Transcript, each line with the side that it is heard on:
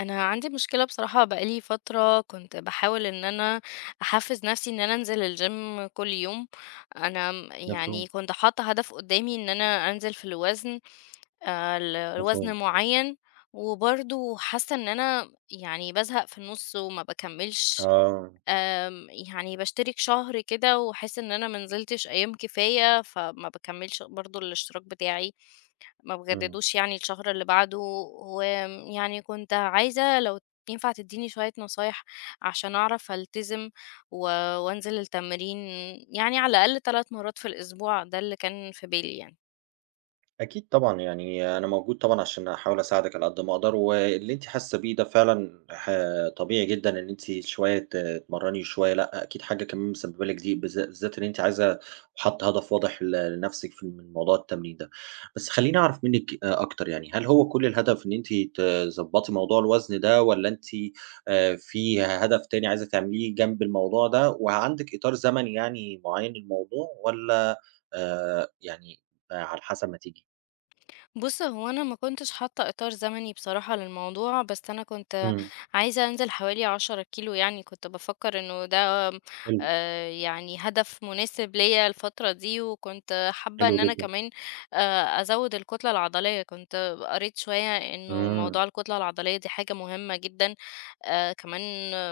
left: انا عندي مشكله بصراحه بقالي فتره كنت بحاول ان انا احفز نفسي ان انا انزل الجيم كل يوم. انا يعني
right: مفهوم،
left: كنت حاطه هدف قدامي ان انا انزل في الوزن، لوزن
right: مفهوم.
left: معين. وبرضه حاسه ان انا يعني بزهق في النص وما بكملش.
right: آه،
left: يعني بشترك شهر كده واحس ان انا منزلتش ايام كفايه، فما بكملش برضه الاشتراك بتاعي، ما
right: إمم.
left: بجددوش يعني الشهر اللي بعده. ويعني كنت عايزة لو ينفع تدّيني شوية نصايح عشان أعرف ألتزم و وأنزل التمرين يعني على الأقل 3 مرات في الأسبوع، ده اللي كان في بالي يعني.
right: أكيد طبعًا، يعني أنا موجود طبعًا عشان أحاول أساعدِك على قد ما أقدر، واللي أنتِ حاسة بيه ده فعلًا طبيعي جدًا إن أنتِ شوية تتمرّني وشوية لأ، أكيد حاجة كمان مسببة لِك ضيق بالذات إن أنتِ عايزة وحاطة هدف واضح لنفسِك من موضوع التمرين ده. بس خلّيني أعرف منِّك أكتر يعني، هل هو كل الهدف إن أنتِ تضبّطي موضوع الوزن ده والّا أنتِ في هدف تاني عايزة تعمليه جنب الموضوع ده؟ وعندِك إطار زمني يعني معيّن للموضوع والّا يعني آه، على حسب ما تيجي؟
left: بُص، هو أنا ما كنتش حاطة إطار زمني بصراحة للموضوع، بس أنا كنت
right: إمم،
left: عايزة أنزل حوالي 10 كيلو يعني، كنت بافكر إنه ده
right: حلو،
left: يعني هدف مناسب ليّا الفترة دي، وكنت حابة
right: حلو
left: إن أنا
right: جدًا،
left: كمان أزوّد الكتلة العضلية، كنت قريت شوية إنه
right: إمم،
left: موضوع الكتلة العضلية دي حاجة مهمة جدًا. كمان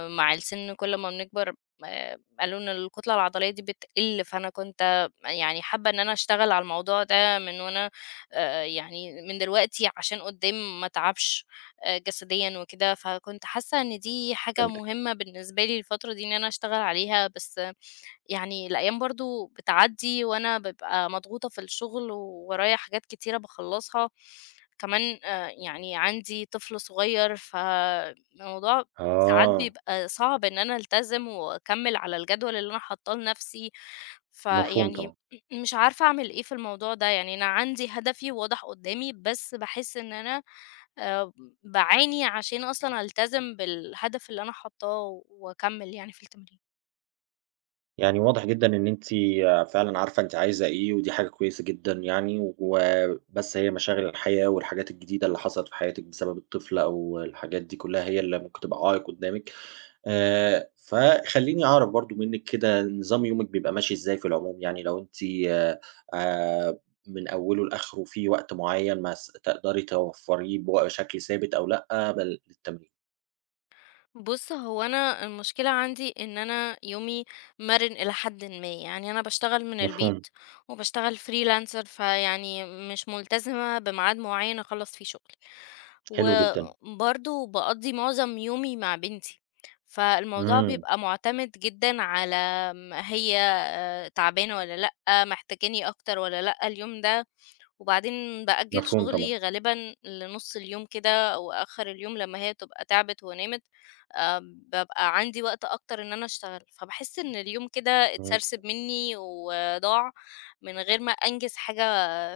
left: مع السن كل ما بنكبر قالوا إن الكتلة العضلية دي بتقل، فأنا كنت يعني حابة إن أنا أشتغل على الموضوع ده من وأنا يعني من دلوقتي عشان قدّام ما اتعبش جسديًا وكده، فكنت حاسة إن دي حاجة
right: فهمتِك،
left: مهمة بالنسبة لي الفترة دي إن أنا أشتغل عليها. بس يعني الأيام برضه بتعدّي وأنا بابقى مضغوطة في الشغل وورايا حاجات كتيرة باخلّصها، كمان يعني عندي طفل صغير، فالموضوع ساعات
right: آه،
left: بيبقى صعب إن أنا ألتزم وأكمّل على الجدول اللي أنا حاطاه لنفسي،
right: مفهوم
left: فيعني
right: طبعًا،
left: مش عارفة أعمل إيه في الموضوع ده. يعني أنا عندي هدفي واضح قدّامي، بس باحس إن أنا آآ باعاني عشان أصلًا ألتزم بالهدف اللي أنا حاطاه وأكمّل يعني في التمرين.
right: يعني واضح جدًا إن أنتِ فعلًا عارفة أنتِ عايزة إيه، ودي حاجة كويسة جدًا يعني، وبس هي مشاغل الحياة والحاجات الجديدة اللي حصلت في حياتِك بسبب الطفل أو الحاجات دي كلها هي اللي ممكن تبقى عائق قدامِك، فخلّيني أعرف برضه منِّك كده نظام يومِك بيبقى ماشي إزاي في العموم، يعني لو أنتِ آآ، من أوله لآخره في وقت معين تقدري توفّريه بشكل ثابت أو لأ للتمرين؟
left: بُص، هو أنا المشكلة عندي إن أنا يومي مَرِن إلى حدٍ ما، يعني أنا باشتغل من
right: مفهوم،
left: البيت وباشتغل freelancer، فيعني مش ملتزمة بميعاد معيّن أخلّص فيه شغلي،
right: حلو جدًا،
left: وبرضه باقضّي معظم يومي مع بنتي، فالموضوع
right: إمم،
left: بيبقى معتمد جدًا على هي تعبانة والّا لأ، محتاجاني أكتر والّا لأ اليوم ده. وبعدين بأجل
right: مفهوم طبعًا،
left: شغلي غالبًا لنُص اليوم كده أو آخر اليوم لمّا هي تبقى تعبت ونامت، آآ، بابقى عندي وقت أكتر إن أنا أشتغل، فباحس إن اليوم كده
right: إمم،
left: اتسرسب مني وضاع من غير ما أنجز حاجة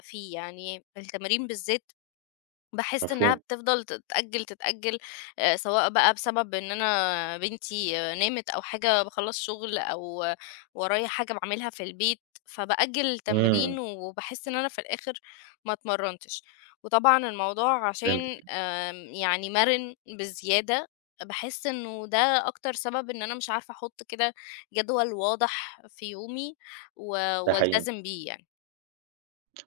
left: فيه. يعني التمارين بالذات باحس إنها
right: مفهوم،
left: بتفضل تتأجل، تتأجل، سواء بقى بسبب إن أنا بنتي نامت أو حاجة باخلّص شغل أو ورايا حاجة باعملها في البيت، فبأجل
right: إمم،
left: التمرين وباحس إن أنا في الآخر ما اتمرنتش. وطبعًا الموضوع
right: فهمتِك،
left: عشان يعني مَرِن بزيادة، باحس إنه ده أكتر سبب إن أنا مش عارفة أحط كده جدول واضح في يومي و
right: ده حقيقي.
left: والتزم بيه يعني.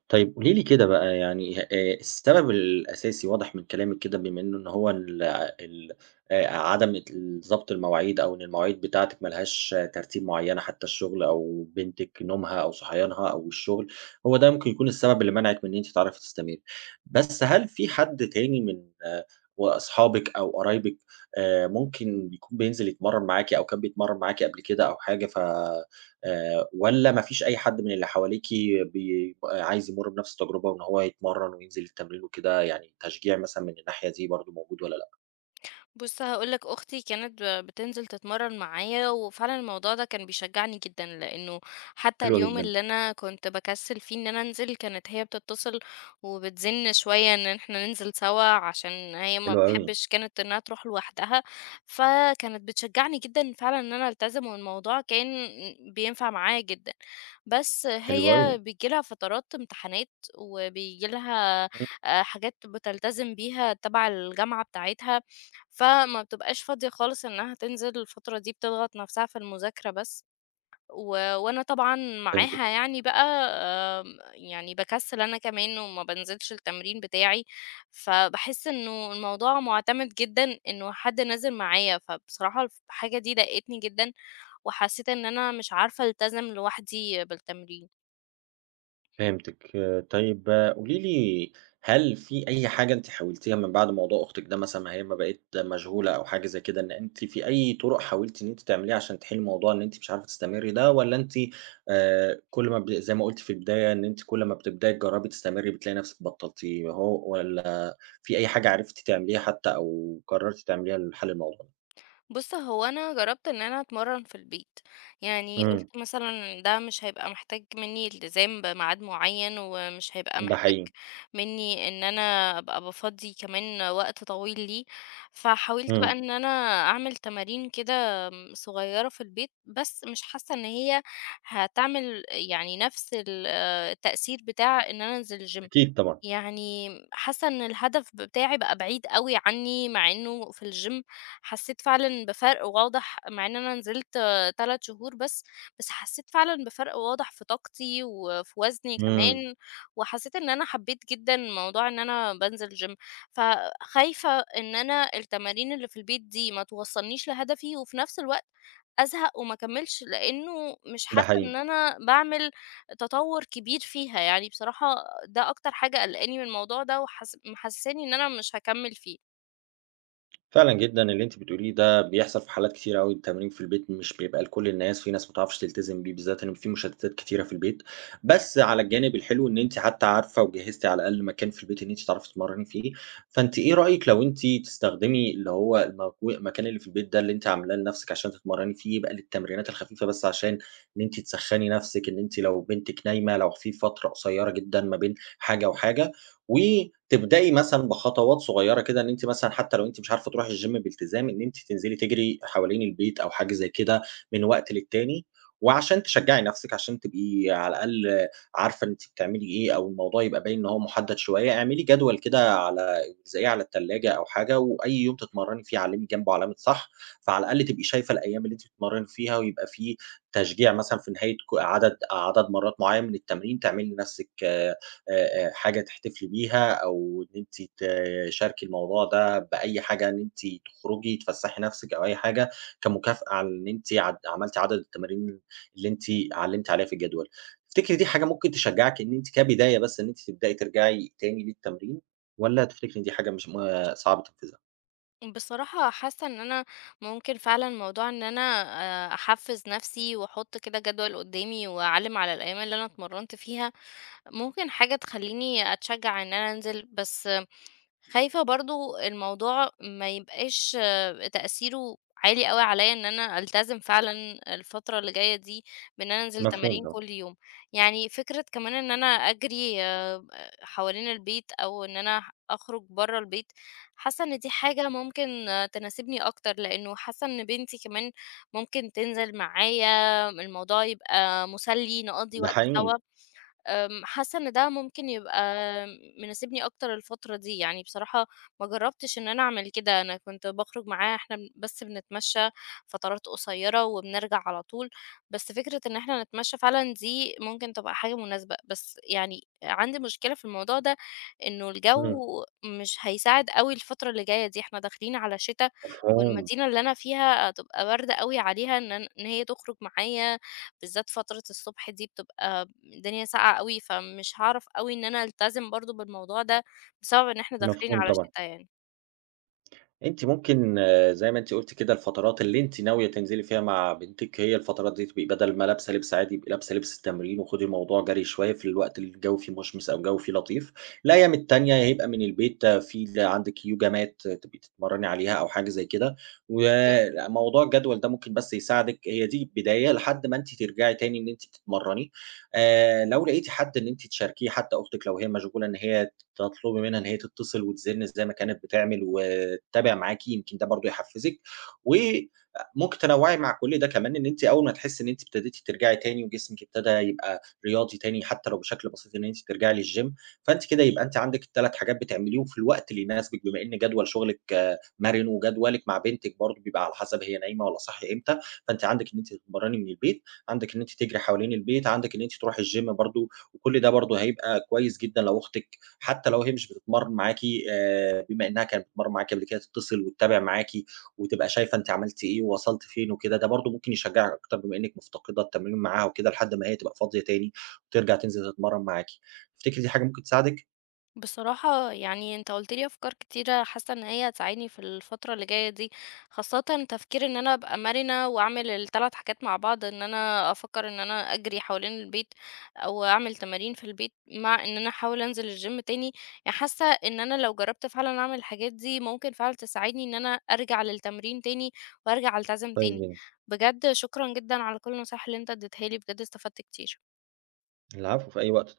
right: طيب قولي لي كده بقى يعني السبب الأساسي واضح من كلامِك كده بما إنه إن هو ال ال عدم ال ضبط المواعيد أو إن المواعيد بتاعتِك ما لهاش ترتيب معيّنة حتى الشغل أو بنتِك نومها أو صحيانها أو الشغل، هو ده ممكن يكون السبب اللي منعِك من إن أنتِ تعرفي تستمري. بس هل في حد تاني من آه، وأصحابِك أو قرايبِك ممكن يكون بينزل يتمرّن معاكِ أو كان بيتمرّن معاكِ قبل كده أو حاجة ف والّا ما فيش أي حد من اللي حواليكِ بيبقى عايز يمُر بنفس التجربة وإن هو يتمرّن وينزل التمرين وكده، يعني تشجيع مثلًا من الناحية دي برضه موجود والّا لأ؟
left: بُص، هاقول لك أختي كانت بتنزل تتمرّن معايا، وفعلًا الموضوع ده كان بيشجّعني جدًا، لإنه حتى
right: حلو
left: اليوم
right: جدًا،
left: اللي أنا كنت باكسّل فيه إن أنا أنزل، كانت هي بتتصل وبتزِن شوية إن إحنا ننزل سوا، عشان هي ما
right: حلو أوي،
left: بتحبش كانت إنها تروح لوحدها، فكانت بتشجّعني جدًا فعلًا إن أنا ألتزم، والموضوع كان بينفع معايا جدًا. بس
right: حلو
left: هي
right: أوي،
left: بييجي لها فترات امتحانات، وبييجي لها
right: إمم،
left: حاجات بتلتزم بيها تبع الجامعة بتاعتها. فما بتبقاش فاضية خالص إنها تنزل الفترة دي، بتضغط نفسها في المذاكرة بس، و وأنا طبعًا معاها
right: فهمتِك.
left: يعني بقى، يعني باكسّل أنا كمان وما بانزلش التمرين بتاعي، فباحس إنه الموضوع مُعتمد جدًا إنه حد نازل معايا. فبصراحة الحاجة دي ضايقتني جدًا وحسّيت إن أنا مش عارفة ألتزم لوحدي بالتمرين.
right: فهمتِك. آه، طيب قولي لي، هل في أي حاجة أنتِ حاولتيها من بعد موضوع أختِك ده مثلًا ما هي ما بقِت مشغولة أو حاجة زي كده، إن أنتِ في أي طُرق حاولتِ إن أنتِ تعمليها عشان تحلّي موضوع إن أنتِ مش عارفة تستمرّي ده والّا أنتِ كل ما زي ما قُلتِ في البداية إن أنتِ كل ما بتبدئي تجرّبي تستمرّي بتلاقي نَفْسِك بطّلتيه هو والّا في أي حاجة عرفتِ تعمليها حتى أو قرّرتِ تعمليها لحَل الموضوع ده؟
left: بُص، هو أنا جرّبت إن أنا أتمرّن في البيت، يعني
right: إمم.
left: قُلت مثلًا ده مش هيبقى محتاج منّي التزام بميعاد معيّن، ومش هيبقى
right: ده
left: محتاج
right: حقيقي.
left: منّي إن أنا أبقى بافضّي كمان وقت طويل ليه، فحاولت بقى
right: إمم.
left: إن أنا أعمل تمارين كده صغيّرة في البيت، بس مش حاسّة إن هي هتعمل يعني نَفْس التأثير بتاع إن أنا أنزل الgym.
right: أكيد طبعًا.
left: يعني حاسة إن الهدف بتاعي بقى بعيد أوي عني، مع إنه في الجيم حسيت فعلًا بفرق واضح مع إن أنا نزلت 3 شهور بس، بس حسيت فعلًا بفرق واضح في طاقتي وفي وزني
right: إمم.
left: كمان، وحسيت إن أنا حبيت جدًا موضوع إن أنا بانزل جيم، فخايفة إن أنا التمارين اللي في البيت دي ما توصلنيش لهدفي، وفي نفس الوقت أزهق وما أكملش، لأنه مش
right: ده
left: حاسة إن
right: حقيقي.
left: أنا باعمل تطور كبير فيها. يعني بصراحة ده أكتر حاجة قلقاني من الموضوع ده وحاس محسساني إن أنا مش هاكمل فيه.
right: فعلًا جدًا، اللي أنتِ بتقوليه ده بيحصل في حالات كتيرة أوي، التمرين في البيت مش بيبقى لكل الناس، في ناس ما بتعرفش تلتزم بيه، بالذات إن في مشتتات كتيرة في البيت، بس على الجانب الحلو إن أنتِ حتى عارفة وجهزتِ على الأقل مكان في البيت إن أنتِ تعرفي تتمرني فيه، فأنتِ إيه رأيِك لو أنتِ تستخدمي اللي هو المكان اللي في البيت ده اللي أنتِ عاملاه لنفسِك عشان تتمرني فيه، يبقى للتمرينات الخفيفة بس عشان إن أنتِ تسخّني نفسِك، إن أنتِ لو بنتِك نايمة، لو في فترة قصيرة جدًا ما بين حاجة وحاجة، وتبدئي مثلًا بخطوات صغيرة كده، إن أنتِ مثلًا حتى لو أنتِ مش عارفة تروحي الgym بالتزام، إن أنتِ تنزلي تجري حوالين البيت أو حاجة زي كده من وقت للتاني، وعشان تشجعي نفسِك، عشان تبقي على الأقل عارفة أنتِ بتعملي إيه، أو الموضوع يبقى باين إن هو محدد شوية، اعملي جدول كده على زي على التلاجة أو حاجة، وأي يوم تتمرني فيه علمي جنبه علامة صح، فعلى الأقل تبقي شايفة الأيام اللي أنتِ بتتمرني فيها، ويبقى في تشجيع مثلًا في نهاية ك عدد عدد مرات معين من التمرين، تعملي لنفسِك آآ، حاجة تحتفلي بيها أو إن أنتِ تشاركي الموضوع ده بأي حاجة، إن أنتِ تخرجي تفسّحي نَفْسِك أو أي حاجة كمكافأة على إن أنتِ عملتِ عدد التمارين اللي أنتِ علّمتِ عليها في الجدول. تفتكري دي حاجة ممكن تشجّعِك إن أنتِ كبداية بس إن أنتِ تبدئي ترجعي تاني للتمرين والّا تفتكري إن دي حاجة مش صعب تنفيذها؟
left: بصراحة حاسة إن أنا ممكن فعلًا موضوع إن أنا أحفّز نفسي وأحط كده جدول قدّامي وأعلّم على الأيام اللي أنا اتمرنت فيها، ممكن حاجة تخلّيني أتشجع إن أنا أنزل، بس خايفة برضه الموضوع ما يبقاش تأثيره عالي أوي عليّا إن أنا ألتزم فعلًا الفترة اللي جاية دي بإن أنا أنزل
right: مفهوم
left: تمارين
right: طبعًا،
left: كل يوم. يعني فكرة كمان إن أنا أجري حوالين البيت أو إن أنا أخرج برّه البيت، حاسة إن دي حاجة ممكن تناسبني أكتر، لإنه حاسة إن بنتي كمان ممكن تنزل معايا، الموضوع يبقى مسلي، نقضّي
right: ده
left: وقت سوا.
right: حقيقي،
left: حاسة إن ده ممكن يبقى مناسبني أكتر الفترة دي، يعني بصراحة ما جرّبتش إن أنا أعمل كده، أنا كنت باخرج معاه، إحنا بس بنتمشى فترات قصيرة وبنرجع على طول، بس فكرة إن إحنا نتمشى فعلًا دي ممكن تبقى حاجة مناسبة. بس يعني عندي مشكلة في الموضوع ده، إنه الجو
right: إمم،
left: مش هيساعد أوي الفترة اللي جاية دي، إحنا داخلين على شتا،
right: مفهوم،
left: والمدينة اللي أنا فيها هتبقى باردة أوي عليها إن إن هي تخرج معايا، بالذات فترة الصبح دي بتبقى الدنيا ساقعة أوي، فمش هاعرف أوي إن أنا ألتزم برضه بالموضوع ده بسبب إن إحنا داخلين
right: مفهوم
left: على
right: طبعًا.
left: شتا يعني.
right: أنتِ ممكن آه، زي ما أنتِ قُلتِ كده الفترات اللي أنتِ ناوية تنزلي فيها مع بنتِك هي الفترات دي تبقي بدل ما لابسة لبس عادي، يبقي لابسة لبس التمرين وخدي الموضوع جري شوية في الوقت اللي الجو فيه مشمس أو الجو فيه لطيف. الأيام التانية هيبقى من البيت آه، في عندِك يوجا mat تبقي تتمرّني عليها أو حاجة زي كده. وموضوع الجدول ده ممكن بس يساعدِك هي دي بداية لحد ما أنتِ ترجعي تاني إن أنتِ تتمرّني. لو لقيتِ حد إن أنتِ تشاركيه حتى أختِك لو هي مشغولة إن هي تطلبي منها إن هي تتصل وتزن زي ما كانت بتعمل وتتابع معاكِ، يمكن ده برضه يحفّزِك، وممكن تنوّعي مع كل ده كمان إن أنتِ أول ما تحسّي إن أنتِ ابتديتِ ترجعي تاني وجسمِك ابتدى يبقى رياضي تاني حتى لو بشكل بسيط إن أنتِ ترجعي للGym، فأنتِ كده يبقى أنتِ عندِك الـ 3 حاجات بتعمليهم في الوقت اللي يناسبِك، بما إن جدول شغلِك آه، مَرِن وجدولِك مع بنتِك برضه بيبقى على حسب هي نايمة والّا صاحية إمتى، فأنتِ عندِك إن أنتِ تتمرّني من البيت، عندِك إن أنتِ تجري حوالين البيت، عندِك إن أنتِ تروحي الGym برضه، وكل ده برضه هيبقى كويس جدًا لو أختِك حتى لو هي مش بتتمرّن معاكِ بما إنها كانت بتتمرّن معاكِ قبل كده تتصل وتتابع معاكِ وتبقى شايفة أنتِ عملتِ إيه ووصلتِ فين وكده، ده برضه ممكن يشجّعِك أكتر بما إنِّك مفتقدة التمرين معاها وكده لحد ما هي تبقى فاضية تاني وترجع تنزل تتمرّن معاكِ. تفتكري دي حاجة ممكن تساعدِك؟
left: بصراحة يعني انت قلت لي افكار كتيرة، حاسة ان هي هتساعدني في الفترة اللي جاية دي، خاصة تفكير ان انا ابقى مرنة واعمل الثلاث حاجات مع بعض، ان انا افكر ان انا اجري حوالين البيت او اعمل تمارين في البيت مع ان انا احاول انزل الجيم تاني. يعني حاسة ان انا لو جربت فعلا اعمل الحاجات دي ممكن فعلا تساعدني ان انا ارجع للتمرين تاني وارجع التزم
right: كويس
left: تاني.
right: جدًا.
left: بجد شكرا جدا على كل النصايح اللي انت اديتها لي، بجد استفدت كتير.
right: العفو، في أي وقت.